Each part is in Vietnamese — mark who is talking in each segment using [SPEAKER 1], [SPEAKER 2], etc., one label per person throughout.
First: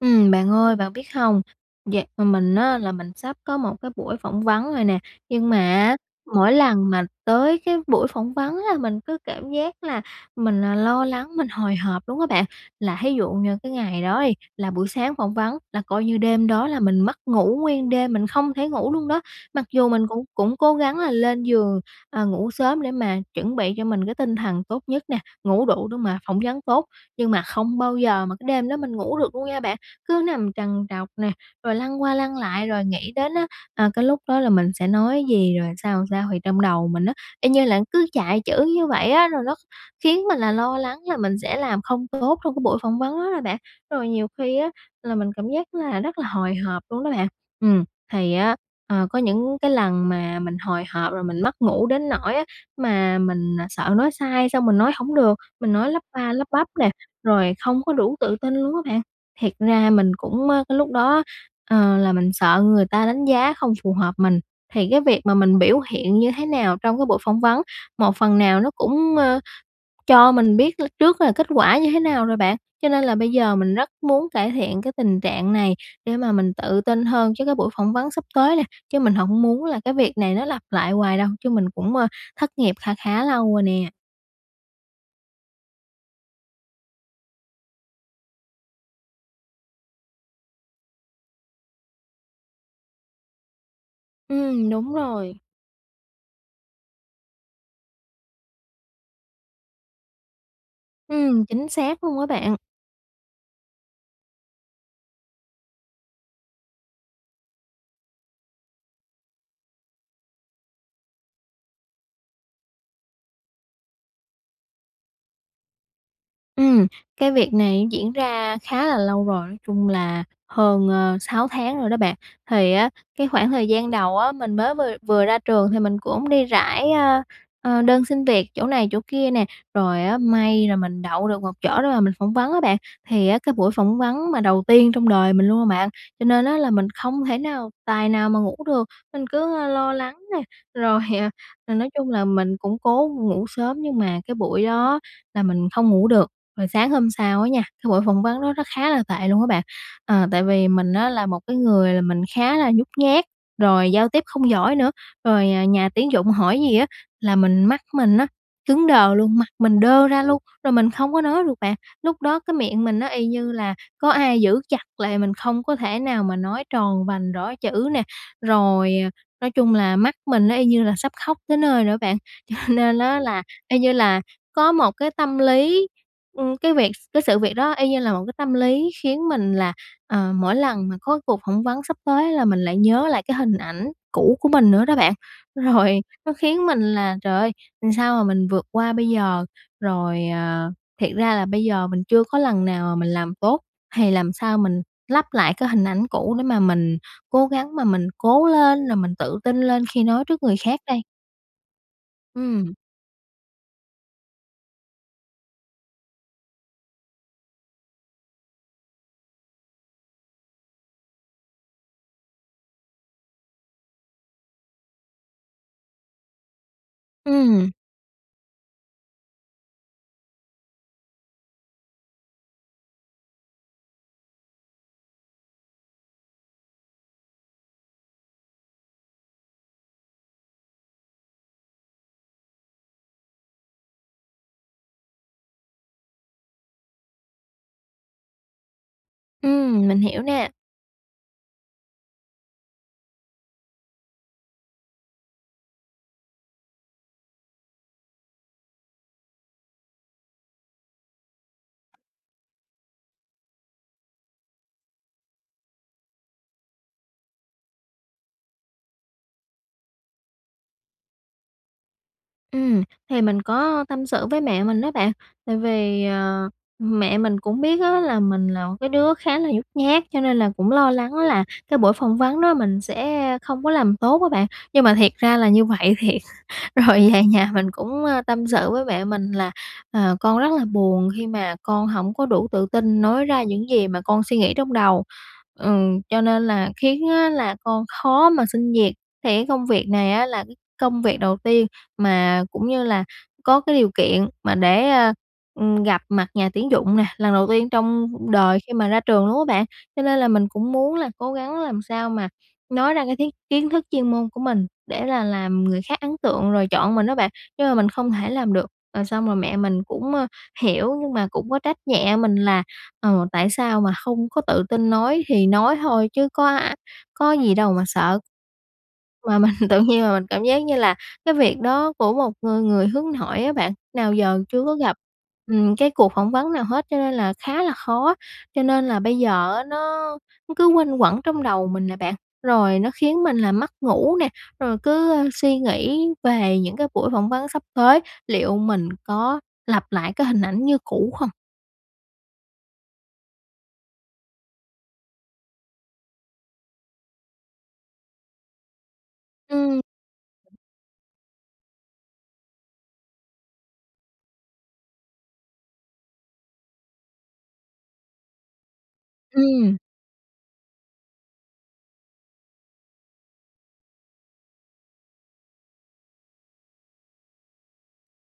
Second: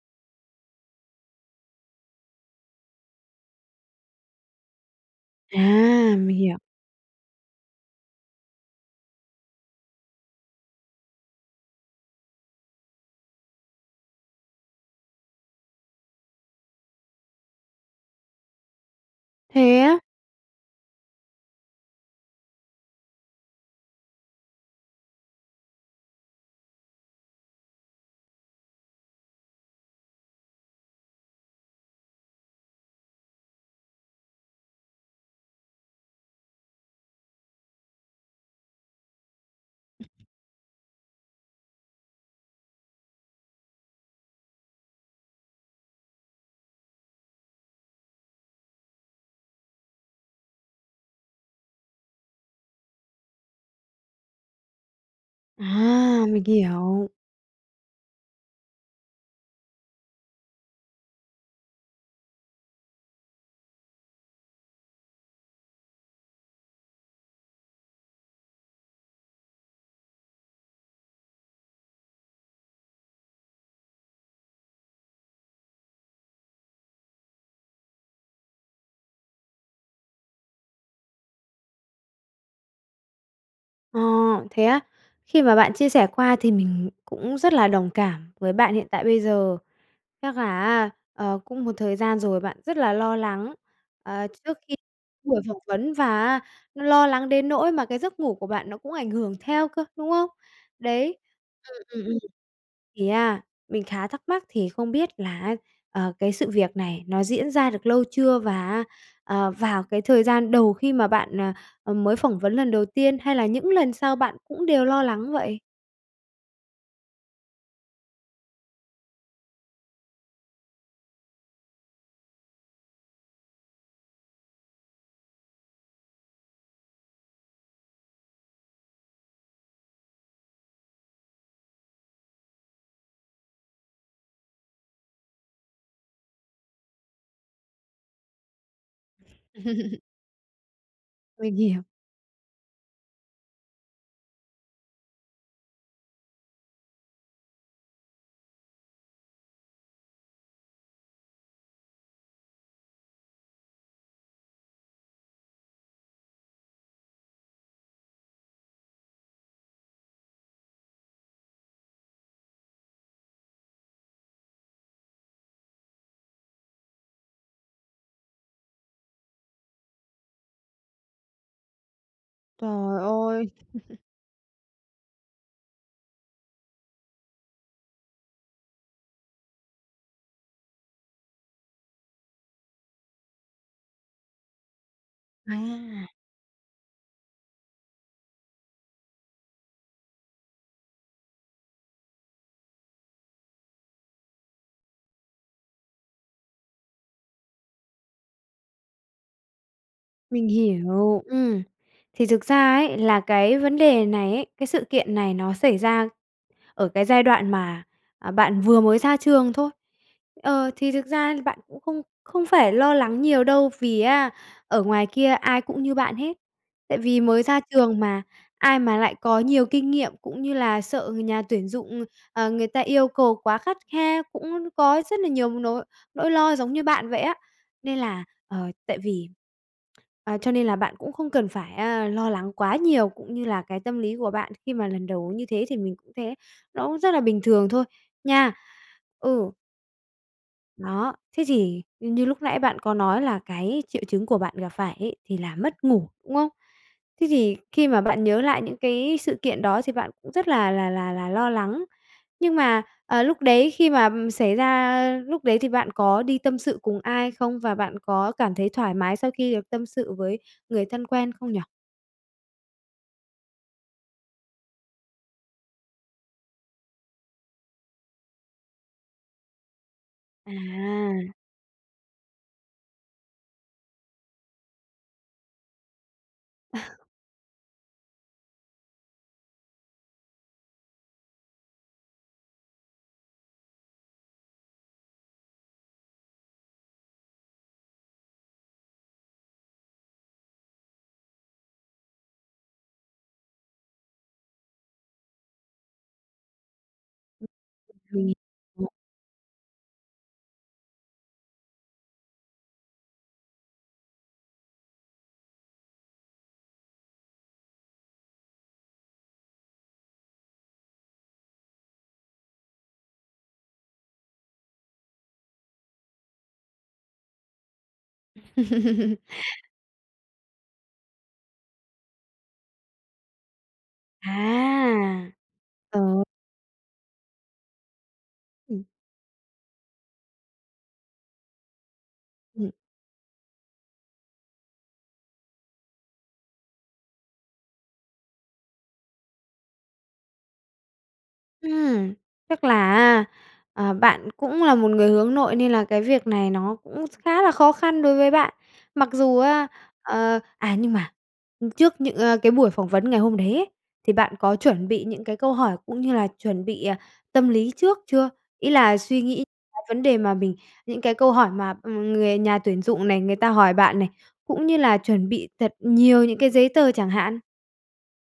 [SPEAKER 1] Ừm, bạn ơi, bạn biết hông, dạo ừm, mình á là mình sắp có một cái buổi phỏng vấn rồi nè. Nhưng mà á,
[SPEAKER 2] À, mình
[SPEAKER 1] mỗi
[SPEAKER 2] hiểu.
[SPEAKER 1] lần mà tới cái buổi phỏng vấn là mình cứ cảm giác là mình, à, lo lắng, mình hồi hộp luôn á bạn. Là thí dụ như cái ngày đó đi, là buổi sáng phỏng vấn là coi như đêm đó là mình mất ngủ nguyên đêm, mình không thể ngủ luôn đó. Mặc
[SPEAKER 2] Thế
[SPEAKER 1] dù
[SPEAKER 2] á?
[SPEAKER 1] mình cũng cũng cố gắng là lên giường, à, ngủ sớm để mà chuẩn bị cho mình cái tinh thần tốt nhất nè, ngủ đủ để mà phỏng vấn tốt, nhưng mà không bao giờ mà cái đêm đó mình ngủ được luôn nha bạn, cứ nằm trằn trọc nè, rồi lăn qua lăn lại, rồi nghĩ đến á, à, cái lúc đó là mình sẽ nói gì rồi sao, sao. Thì trong đầu mình á, y như là cứ chạy chữ như vậy á, rồi nó kh khiến mình là lo lắng là mình sẽ làm không tốt trong cái buổi phỏng vấn đó đó bạn. Rồi nhiều khi á là mình cảm giác là rất là hồi hộp luôn đó bạn. Ừm, thì á, ờ, có những cái lần mà mình hồi hộp rồi mình mất ngủ đến nỗi á mà mình sợ nói sai, xong mình nói hổng được, mình nói lắp
[SPEAKER 2] À,
[SPEAKER 1] ba
[SPEAKER 2] mình
[SPEAKER 1] lắp bắp nè,
[SPEAKER 2] hiểu.
[SPEAKER 1] rồi không có đủ tự tin luôn á bạn. Thiệt ra mình cũng, ờ, cái lúc đó á, ờ, là mình sợ người ta đánh giá không phù hợp mình. Thì cái việc mà mình biểu hiện như thế nào trong cái buổi phỏng vấn, một phần nào nó cũng, ờ, cho mình biết l trước là kết quả như thế nào rồi bạn. Cho nên là bây giờ mình rất muốn cải thiện cái tình trạng này để mà mình tự tin hơn chứ cái buổi phỏng vấn sắp tới nè. Chứ mình hổng muốn là cái việc này nó lặp lại hoài đâu chứ mình cũng, ơ, thất nghiệp kha khá lâu rồi nè.
[SPEAKER 2] Ờ, thế á? Khi mà bạn chia sẻ qua thì mình cũng rất là đồng cảm với bạn hiện tại bây giờ. Chắc là á, ờ, cũng một thời gian rồi bạn rất là lo lắng, ờ, trước
[SPEAKER 1] Ừm,
[SPEAKER 2] khi
[SPEAKER 1] đúng rồi.
[SPEAKER 2] buổi phỏng vấn và á nó lo lắng đến nỗi mà cái giấc ngủ của bạn nó cũng ảnh hưởng theo cơ, đúng không? Đấy.
[SPEAKER 1] Ừm, chính
[SPEAKER 2] Ừm,
[SPEAKER 1] xác
[SPEAKER 2] ừm, ừm.
[SPEAKER 1] luôn á bạn.
[SPEAKER 2] Thì á, mình khá thắc mắc thì không biết là á, ờ, cái sự việc này nó diễn ra được lâu chưa và á, ờ, vào cái thời gian đầu khi mà bạn, ờ, ừm, mới phỏng vấn lần đầu tiên hay là những lần sau bạn cũng đều lo lắng vậy?
[SPEAKER 1] Ừm, cái việc này diễn ra khá là lâu rồi, nói chung là hơn, ờ, 6 tháng rồi đó bạn. Thì á cái khoảng thời gian đầu á, mình mới vừa vừa ra trường thì mình cũng đi rải, ờ, ờ, đơn xin việc chỗ này chỗ kia nè, rồi á may là mình đậu được một chỗ để mà mình phỏng vấn á bạn. Thì á cái buổi phỏng vấn mà đầu tiên trong đời mình luôn mà bạn, cho nên á là mình không thể nào tài nào mà ngủ được. Mình cứ, ơ, lo lắng nè, rồi, ờ,
[SPEAKER 2] Mình
[SPEAKER 1] là
[SPEAKER 2] hiểu.
[SPEAKER 1] nói chung là mình cũng cố ngủ sớm nhưng mà cái buổi đó là mình không ngủ được. Rồi sáng hôm sau á nha, cái buổi phỏng vấn đó rất khá là tệ luôn á bạn. Ờ, tại vì mình á là một cái người là mình khá là nhút nhát, rồi giao tiếp không giỏi nữa, rồi, à, nhà tuyển dụng hỏi gì á là mình mắt mình á cứng đờ luôn, mặt mình đơ ra luôn, rồi mình không có nói được bạn. Lúc đó cái miệng mình nó y như là có ai giữ chặt lại mình không có thể nào mà nói tròn vành rõ chữ nè. Rồi, ờ, nói chung là mắt mình nó y như là sắp khóc tới nơi rồi đó bạn. Cho nên
[SPEAKER 2] Trời
[SPEAKER 1] á là
[SPEAKER 2] ơi.
[SPEAKER 1] y như là có một cái tâm lý, ừ, cái việc cái sự việc đó y như là một cái tâm lý khiến mình là, ờ, mỗi lần mà có cuộc phỏng vấn sắp tới là mình lại nhớ lại cái hình ảnh cũ của mình nữa đó bạn. Rồi
[SPEAKER 2] À.
[SPEAKER 1] nó khiến mình là "Trời ơi, sao mà mình vượt qua bây giờ?" Rồi, à, thiệt ra là bây giờ mình chưa có lần nào mà mình làm tốt thì làm sao mình lấp lại cái hình ảnh cũ để mà mình cố gắng mà mình cố lên, rồi mình tự tin lên khi nói trước
[SPEAKER 2] Mình
[SPEAKER 1] người khác đây?
[SPEAKER 2] hiểu, ừ. Thì thực
[SPEAKER 1] Ừm.
[SPEAKER 2] ra ấy, là cái vấn đề này ấy, cái sự kiện này nó xảy ra ở cái giai đoạn mà, à, bạn vừa mới ra trường thôi. Ờ, thì thực ra bạn cũng không không phải lo lắng nhiều đâu, vì á ở ngoài kia ai cũng như bạn hết. Tại vì mới ra
[SPEAKER 1] Ừm.
[SPEAKER 2] trường mà ai mà lại có nhiều kinh nghiệm cũng như là sợ người nhà tuyển dụng, ờ, người ta yêu cầu quá khắt khe, cũng có rất là nhiều nỗi nỗi lo giống như bạn vậy á. Nên là, ờ, tại vì à, cho nên là bạn cũng không cần phải, à, lo lắng quá nhiều cũng như là cái tâm lý của bạn khi mà lần đầu như thế thì mình cũng thế, nó cũng rất là bình thường thôi, nha.
[SPEAKER 1] Ừ,
[SPEAKER 2] Ừ.
[SPEAKER 1] mình hiểu nè.
[SPEAKER 2] Đó, thế thì, ưm, như lúc nãy bạn có nói, là cái triệu chứng của bạn gặp phải ấy thì là mất ngủ, đúng không? Thế thì khi mà bạn nhớ lại những cái sự kiện đó, thì bạn cũng rất là là là là lo lắng, nhưng mà, ờ, lúc đấy khi mà, ừm, xảy ra, a lúc đấy, thì bạn có đi tâm sự cùng ai không? Và bạn có cảm thấy thoải mái sau khi được tâm sự với người thân quen không nhỉ?
[SPEAKER 1] Ừm. Thì mình có tâm sự với mẹ mình á bạn, tại vì, ờ, mẹ mình cũng biết á, là mình là một cái đứa khá là nhút nhát, cho nên là cũng lo lắng
[SPEAKER 2] À!
[SPEAKER 1] là cái buổi phỏng vấn đó mình sẽ không có làm tốt á bạn, nhưng mà thiệt ra là như vậy thiệt. Rồi về nhà mình cũng, a, tâm sự với mẹ mình là "Ờ, con rất là buồn, khi mà con hổng có đủ tự tin nói ra những gì mà con suy nghĩ trong đầu. Ừm, cho nên là khiến á là con khó mà xin việc." Thì cái công việc này á là cái công việc đầu tiên, mà cũng như là có cái điều kiện mà để, a, ừm, gặp mặt nhà tuyển dụng nè, lần đầu tiên trong
[SPEAKER 2] Thì
[SPEAKER 1] đời khi mà ra trường luôn á bạn. Cho nên là mình cũng muốn là cố gắng làm sao mà nói ra cái thiết kiến thức chuyên môn của mình để là làm người khác ấn tượng rồi chọn mình á bạn, nhưng mà mình không thể làm được. Rồi xong rồi mẹ mình cũng, a, hiểu, nhưng mà cũng có trách nhẹ mình là "Ờ, tại sao mà không có tự tin nói, thì nói thôi chứ có a có gì đâu mà sợ." Mà mình tự nhiên là mình cảm giác như là cái việc đó của một người người hướng nội á bạn nào giờ chưa có gặp,
[SPEAKER 2] À!
[SPEAKER 1] ừm, cái cuộc
[SPEAKER 2] Ừ.
[SPEAKER 1] phỏng vấn nào hết, cho nên là khá là khó. Cho
[SPEAKER 2] Ừm.
[SPEAKER 1] nên là bây giờ á nó cứ quanh quẩn trong đầu mình nè bạn,
[SPEAKER 2] Ừm.
[SPEAKER 1] rồi nó khiến mình là mất ngủ nè, rồi cứ, a, suy nghĩ về những cái buổi phỏng vấn sắp tới, liệu mình có lặp lại cái hình ảnh như cũ không?
[SPEAKER 2] Ừm, chắc là á, ờ, bạn cũng là một người hướng nội, nên là cái việc này nó cũng khá là khó khăn đối với bạn. Mặc dù á,
[SPEAKER 1] Ừm.
[SPEAKER 2] ờ, à, nhưng mà, ừm, trước những à, cái buổi phỏng vấn ngày hôm đấy ấy, thì bạn có chuẩn bị những cái câu hỏi cũng như là chuẩn bị, à, tâm lý trước chưa? Ý là suy nghĩ
[SPEAKER 1] Ừm.
[SPEAKER 2] vấn đề mà mình, những cái câu hỏi mà, ừm, người nhà tuyển dụng này, người ta hỏi bạn này, cũng như là chuẩn bị thật nhiều những cái giấy tờ chẳng hạn?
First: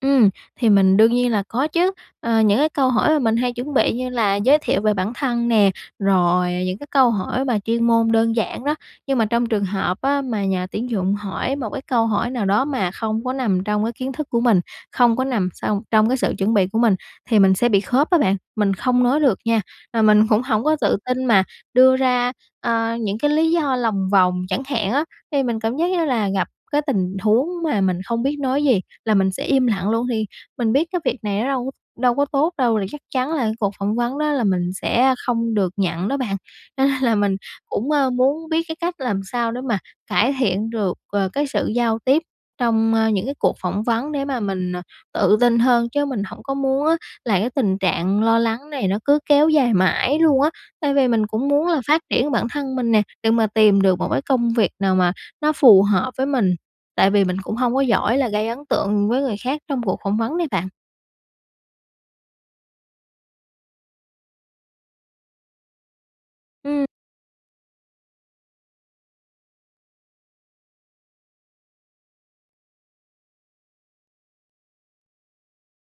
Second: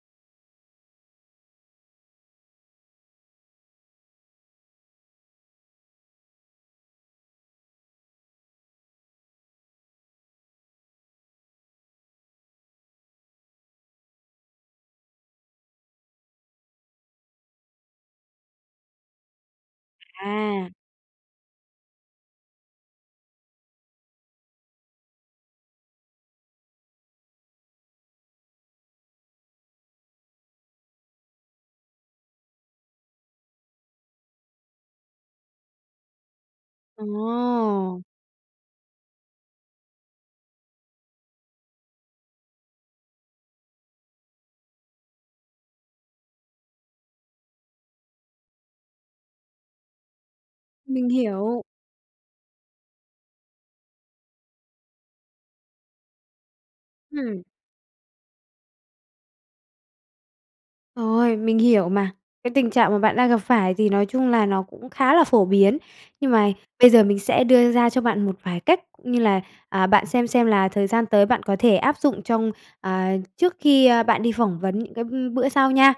[SPEAKER 1] Ừm, thì mình đương nhiên là có chứ. Ờ, những cái câu hỏi mà mình hay chuẩn bị như là giới thiệu về bản thân nè, rồi những cái câu hỏi mà chuyên môn đơn giản đó, nhưng mà trong trường hợp á mà nhà tuyển dụng hỏi một cái câu hỏi nào đó mà không có nằm trong cái kiến thức của mình, không có nằm xong trong cái sự chuẩn bị của mình, thì mình sẽ bị khớp á bạn, mình không nói được nha. Mà mình cũng hổng
[SPEAKER 2] À.
[SPEAKER 1] có tự tin mà đưa ra, ờ, những cái lý do lòng vòng chẳng hạn á. Thì mình cảm giác như là gặp cái tình huống mà mình không biết nói gì là mình sẽ im lặng luôn, thì mình biết cái việc này nó đâu đâu có tốt đâu, thì chắc chắn là cái cuộc phỏng vấn đó là mình sẽ không được nhận đó bạn, cho nên là mình cũng,
[SPEAKER 2] Ồ!
[SPEAKER 1] a, muốn biết cái cách làm sao để mà cải thiện được, ờ, cái sự giao tiếp trong, a, những cái cuộc phỏng vấn để mà mình, ờ, tự tin hơn, chứ mình hổng có muốn á là cái tình trạng lo lắng này nó cứ kéo dài mãi luôn á. Tại
[SPEAKER 2] Mình
[SPEAKER 1] vì mình cũng
[SPEAKER 2] hiểu.
[SPEAKER 1] muốn là phát triển bản thân mình nè, để mà tìm được một cái công việc nào mà nó phù hợp với mình, tại vì mình
[SPEAKER 2] Ừm.
[SPEAKER 1] cũng hông có giỏi là gây ấn tượng với người khác trong cuộc phỏng vấn đấy bạn.
[SPEAKER 2] Rồi, mình hiểu mà, cái tình trạng mà bạn đang gặp phải thì nói chung là nó cũng khá là phổ biến. Nhưng mà
[SPEAKER 1] Ừm.
[SPEAKER 2] bây giờ mình sẽ đưa ra cho bạn một vài cách cũng như là, à, bạn xem xem là thời gian tới bạn có thể áp dụng trong, à, trước khi, a, bạn đi phỏng vấn những cái bữa sau nha.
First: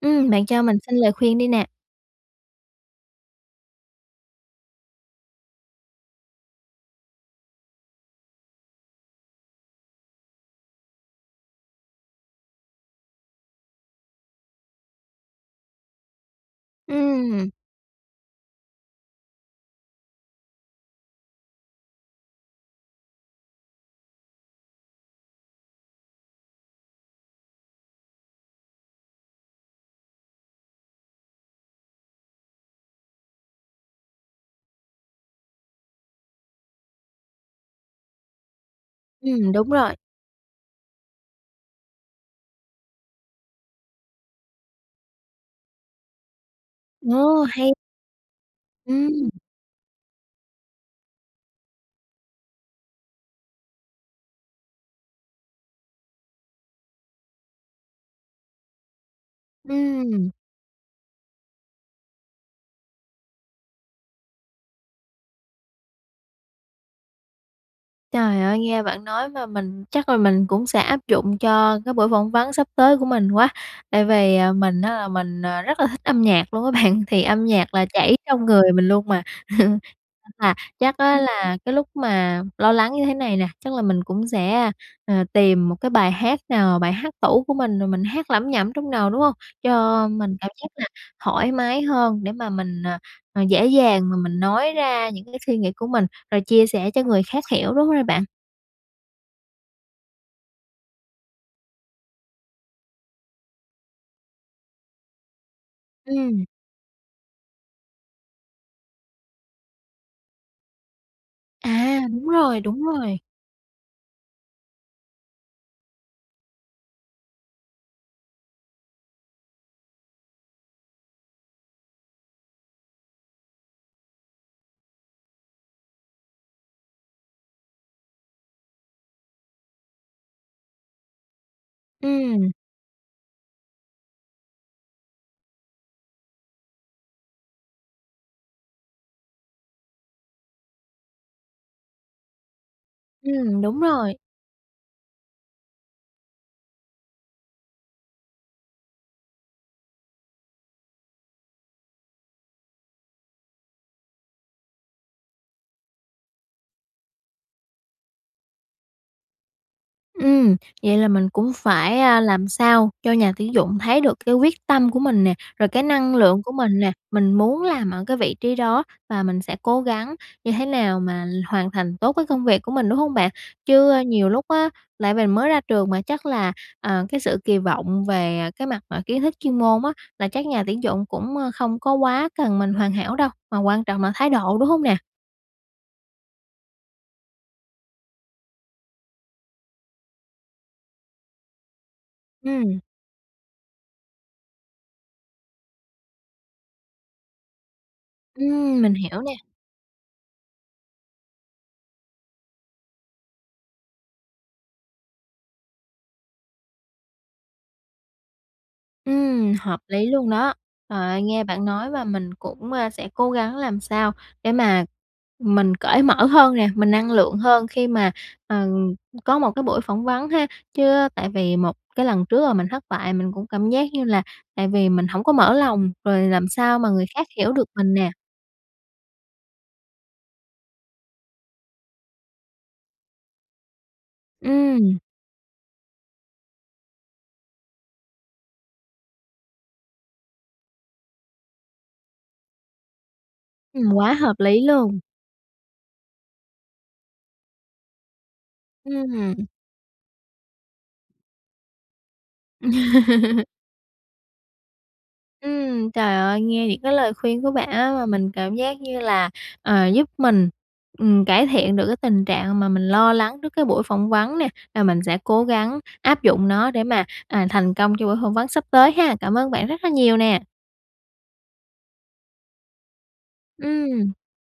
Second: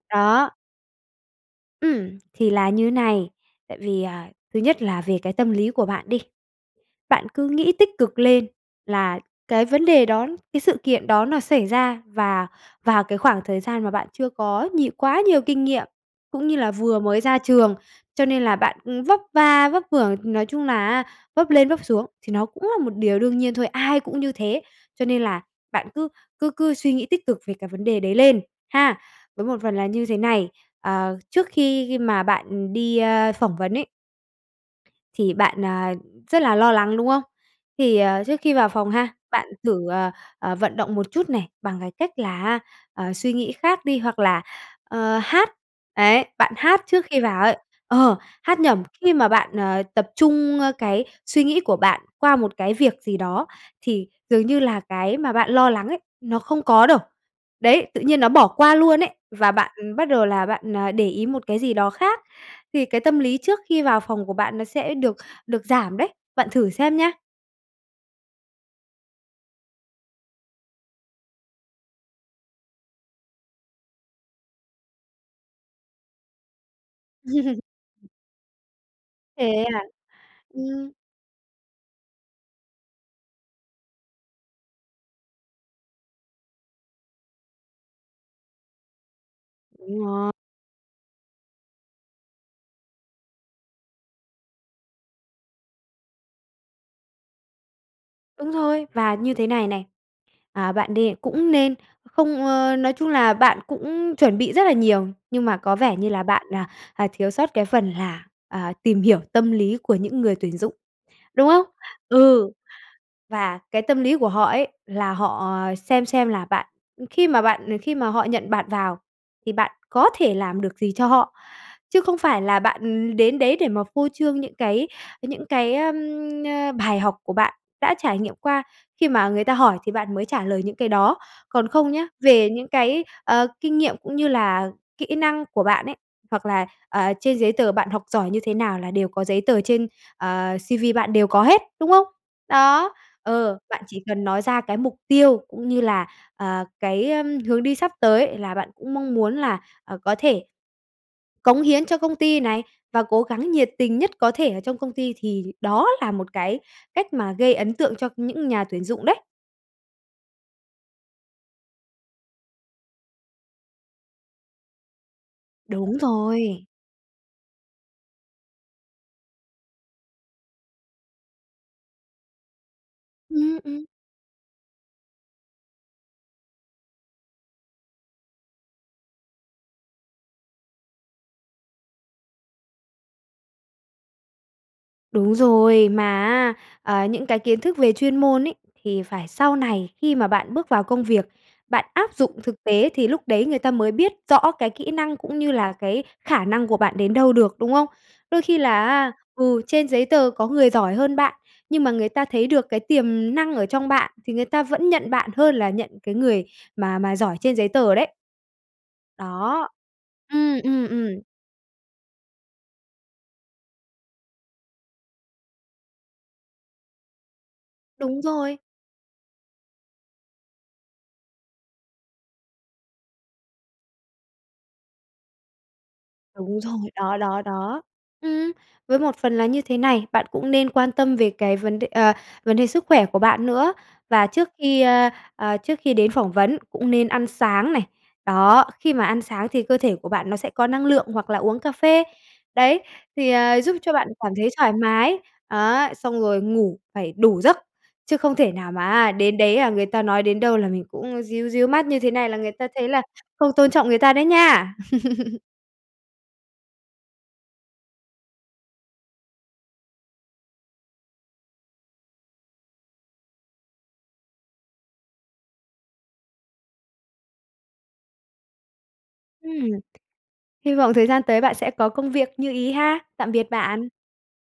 [SPEAKER 1] Ừm, bạn
[SPEAKER 2] Đó.
[SPEAKER 1] cho mình xin lời khuyên đi nè.
[SPEAKER 2] Ừm, thì là như này, tại vì, à, thứ nhất là về cái tâm lý của bạn đi, bạn cứ nghĩ tích cực lên là cái vấn đề đó, cái sự kiện đó nó xảy ra và vào cái khoảng thời gian mà bạn chưa có nhiều quá nhiều kinh nghiệm cũng như là vừa mới ra
[SPEAKER 1] Ừm.
[SPEAKER 2] trường, cho nên là bạn, ư, vấp va vấp vưởng, nói chung là á vấp lên vấp xuống thì nó cũng là một điều đương nhiên thôi, ai cũng như thế. Cho nên là bạn cứ cứ cứ suy nghĩ tích cực về cái vấn đề đấy lên, ha! Với một phần là như thế này, ờ, trước khi mà bạn đi, a, phỏng vấn ấy thì bạn, à, rất là lo lắng, đúng không? Thì, à, trước khi vào phòng ha, bạn
[SPEAKER 1] Ừm, đúng
[SPEAKER 2] thử,
[SPEAKER 1] rồi.
[SPEAKER 2] ờ, vận động một chút này, bằng cái cách là á, ờ, suy nghĩ khác đi hoặc là, ờ, hát. Đấy, bạn hát trước khi vào
[SPEAKER 1] Ồ,
[SPEAKER 2] ấy.
[SPEAKER 1] hay!
[SPEAKER 2] Ờ, hát nhẩm, khi mà
[SPEAKER 1] Ừm.
[SPEAKER 2] bạn, ờ, tập trung cái suy nghĩ của bạn qua một cái việc gì đó, thì dường như là cái mà bạn lo lắng ấy, nó không có đâu. Đấy, tự nhiên nó bỏ qua luôn ấy, và bạn bắt đầu
[SPEAKER 1] Ừm.
[SPEAKER 2] là bạn, ờ, để ý một cái gì đó khác thì cái tâm lý trước khi vào phòng của bạn nó sẽ được được giảm đấy. Bạn thử xem nha.
[SPEAKER 1] Trời ơi, nghe bạn nói mà mình chắc là mình cũng sẽ áp dụng cho cái buổi phỏng vấn sắp tới của mình quá. Tại vì, à, mình á là mình, ờ, rất là thích âm nhạc luôn á bạn, thì âm nhạc là chảy trong người mình luôn mà,
[SPEAKER 2] Thế à?
[SPEAKER 1] [unintelligible] là
[SPEAKER 2] Ừm.
[SPEAKER 1] chắc á là cái lúc mà lo lắng như thế này nè, chắc là mình cũng sẽ, ờ, tìm một cái bài hát nào, bài hát tủ của mình rồi mình hát lẩm nhẩm trong đầu, đúng hông?
[SPEAKER 2] Đúng
[SPEAKER 1] Cho
[SPEAKER 2] rồi.
[SPEAKER 1] mình cảm giác là thoải mái hơn để mà mình, à, à, dễ dàng và mình nói ra những cái suy nghĩ của mình rồi chia sẻ cho người khác hiểu, đúng rồi bạn.
[SPEAKER 2] Đúng rồi! Và như thế này này, à, bạn đê cũng nên không ơ, nói chung là bạn cũng chuẩn bị rất là nhiều, nhưng mà có vẻ như là bạn,
[SPEAKER 1] Ừm.
[SPEAKER 2] à, à, thiếu sót cái phần là, à, tìm hiểu tâm lý của những người tuyển dụng, đúng không?
[SPEAKER 1] À, đúng
[SPEAKER 2] Ừ,
[SPEAKER 1] rồi, đúng rồi.
[SPEAKER 2] và cái tâm lý của họ ấy, là họ, à, xem xem là bạn, ừm, khi mà bạn ờ, khi mà họ nhận bạn vào thì bạn có thể làm được gì cho họ, chứ không phải là bạn, ừ, đến đấy để mà phô trương những cái những cái, ờm, ơ, bài học của bạn đã trải nghiệm qua. Khi mà người ta hỏi thì bạn mới trả lời những cái đó, còn không nhớ, về
[SPEAKER 1] Ừm.
[SPEAKER 2] những cái, ờ, kinh nghiệm cũng như là kỹ năng của bạn ấy, hoặc là, ờ, trên giấy tờ bạn học giỏi như thế nào là đều có giấy tờ trên, ờ, CV bạn đều có hết, đúng không? Đó, ờ,
[SPEAKER 1] Ừm, đúng
[SPEAKER 2] bạn chỉ
[SPEAKER 1] rồi.
[SPEAKER 2] cần nói ra cái mục tiêu cũng như là, ờ, cái, ờm, hướng đi sắp tới là bạn cũng mong muốn là, à, có thể cống hiến cho công ty này và cố gắng nhiệt tình nhất có thể ở trong công ty, thì đó là một cái cách mà gây ấn tượng cho những nhà tuyển dụng đấy.
[SPEAKER 1] Ừm, vậy là mình cũng phải, a, làm sao cho nhà tuyển dụng thấy được cái quyết tâm của mình nè, rồi cái
[SPEAKER 2] Đúng
[SPEAKER 1] năng lượng của
[SPEAKER 2] rồi.
[SPEAKER 1] mình nè, mình muốn làm ở cái vị trí đó, và mình sẽ cố gắng như thế nào mà l hoàn thành tốt cái công việc của mình, đúng hông bạn?
[SPEAKER 2] Ừm, ừm.
[SPEAKER 1] Chứ nhiều lúc á, lại mình mới ra trường mà, chắc là, à, cái sự kỳ vọng về, à, cái mặt mà kiến thức chuyên môn á, là chắc nhà tuyển dụng cũng, a, không có quá cần mình hoàn hảo đâu, mà quan trọng là thái độ, đúng hông nè?
[SPEAKER 2] Đúng rồi, mà á, ờ, những cái kiến thức về chuyên môn ấy, thì phải sau này khi mà bạn bước vào công việc, bạn áp dụng thực
[SPEAKER 1] Ừm.
[SPEAKER 2] tế thì lúc đấy người ta mới biết rõ cái kỹ năng, cũng như là cái khả năng của bạn đến đâu được, đúng không? Đôi khi
[SPEAKER 1] Ừm,
[SPEAKER 2] là
[SPEAKER 1] mình
[SPEAKER 2] á,
[SPEAKER 1] hiểu nè.
[SPEAKER 2] ừ, trên giấy tờ có người giỏi hơn bạn, nhưng mà người ta thấy được cái tiềm năng ở trong bạn, thì người ta vẫn nhận bạn, hơn là nhận cái người mà mà giỏi trên giấy tờ đấy.
[SPEAKER 1] Ừm,
[SPEAKER 2] Đó.
[SPEAKER 1] hợp lý luôn đó.
[SPEAKER 2] Ừm, ừm,
[SPEAKER 1] Trời
[SPEAKER 2] ừm.
[SPEAKER 1] ơi, nghe bạn nói và mình cũng, a, sẽ cố gắng làm sao để mà mình cởi mở hơn nè, mình năng lượng hơn, khi mà,
[SPEAKER 2] Đúng rồi.
[SPEAKER 1] ừm, có một cái buổi phỏng vấn ha. Chứ, a, tại vì một cái lần trước là mình thất bại, mình cũng cảm giác như là tại vì mình hổng có mở lòng, rồi làm
[SPEAKER 2] Đúng
[SPEAKER 1] sao
[SPEAKER 2] rồi,
[SPEAKER 1] mà người
[SPEAKER 2] đó,
[SPEAKER 1] khác
[SPEAKER 2] đó,
[SPEAKER 1] hiểu được
[SPEAKER 2] đó.
[SPEAKER 1] mình nè.
[SPEAKER 2] Ừm, với một phần là như thế này, bạn cũng nên quan tâm về cái vấn đ ờ, vấn đề sức khỏe của bạn nữa, và trước khi,
[SPEAKER 1] Ừm.
[SPEAKER 2] ơ, ờ, trước khi đến phỏng vấn cũng nên ăn sáng này. Đó, khi mà ăn sáng thì cơ thể của bạn nó sẽ có năng lượng, hoặc là uống cà phê, đấy, thì, à, giúp
[SPEAKER 1] Ừm,
[SPEAKER 2] cho bạn
[SPEAKER 1] quá
[SPEAKER 2] cảm
[SPEAKER 1] hợp
[SPEAKER 2] thấy
[SPEAKER 1] lý
[SPEAKER 2] thoải
[SPEAKER 1] luôn.
[SPEAKER 2] mái, á, xong rồi ngủ phải đủ giấc, chứ không thể nào mà á, đến
[SPEAKER 1] Ừm.
[SPEAKER 2] đấy, à, người ta nói đến đâu là mình cũng ríu ríu mắt như thế này là người ta thấy là không tôn trọng người ta đấy nha.
[SPEAKER 1] Ừm, trời ơi, nghe những cái lời khuyên của bạn á, mà mình cảm giác như là, ờ, giúp mình, ừm, cải thiện được cái tình trạng mà mình lo lắng trước cái buổi phỏng vấn nè. Và mình sẽ cố gắng áp dụng nó, để mà, à, thành công cho buổi phỏng vấn sắp tới ha. Cảm ơn bạn
[SPEAKER 2] Ừm.
[SPEAKER 1] rất là nhiều nè.
[SPEAKER 2] Hy vọng thời gian tới bạn sẽ có công việc như ý ha. Tạm biệt bạn.
[SPEAKER 1] Ừm.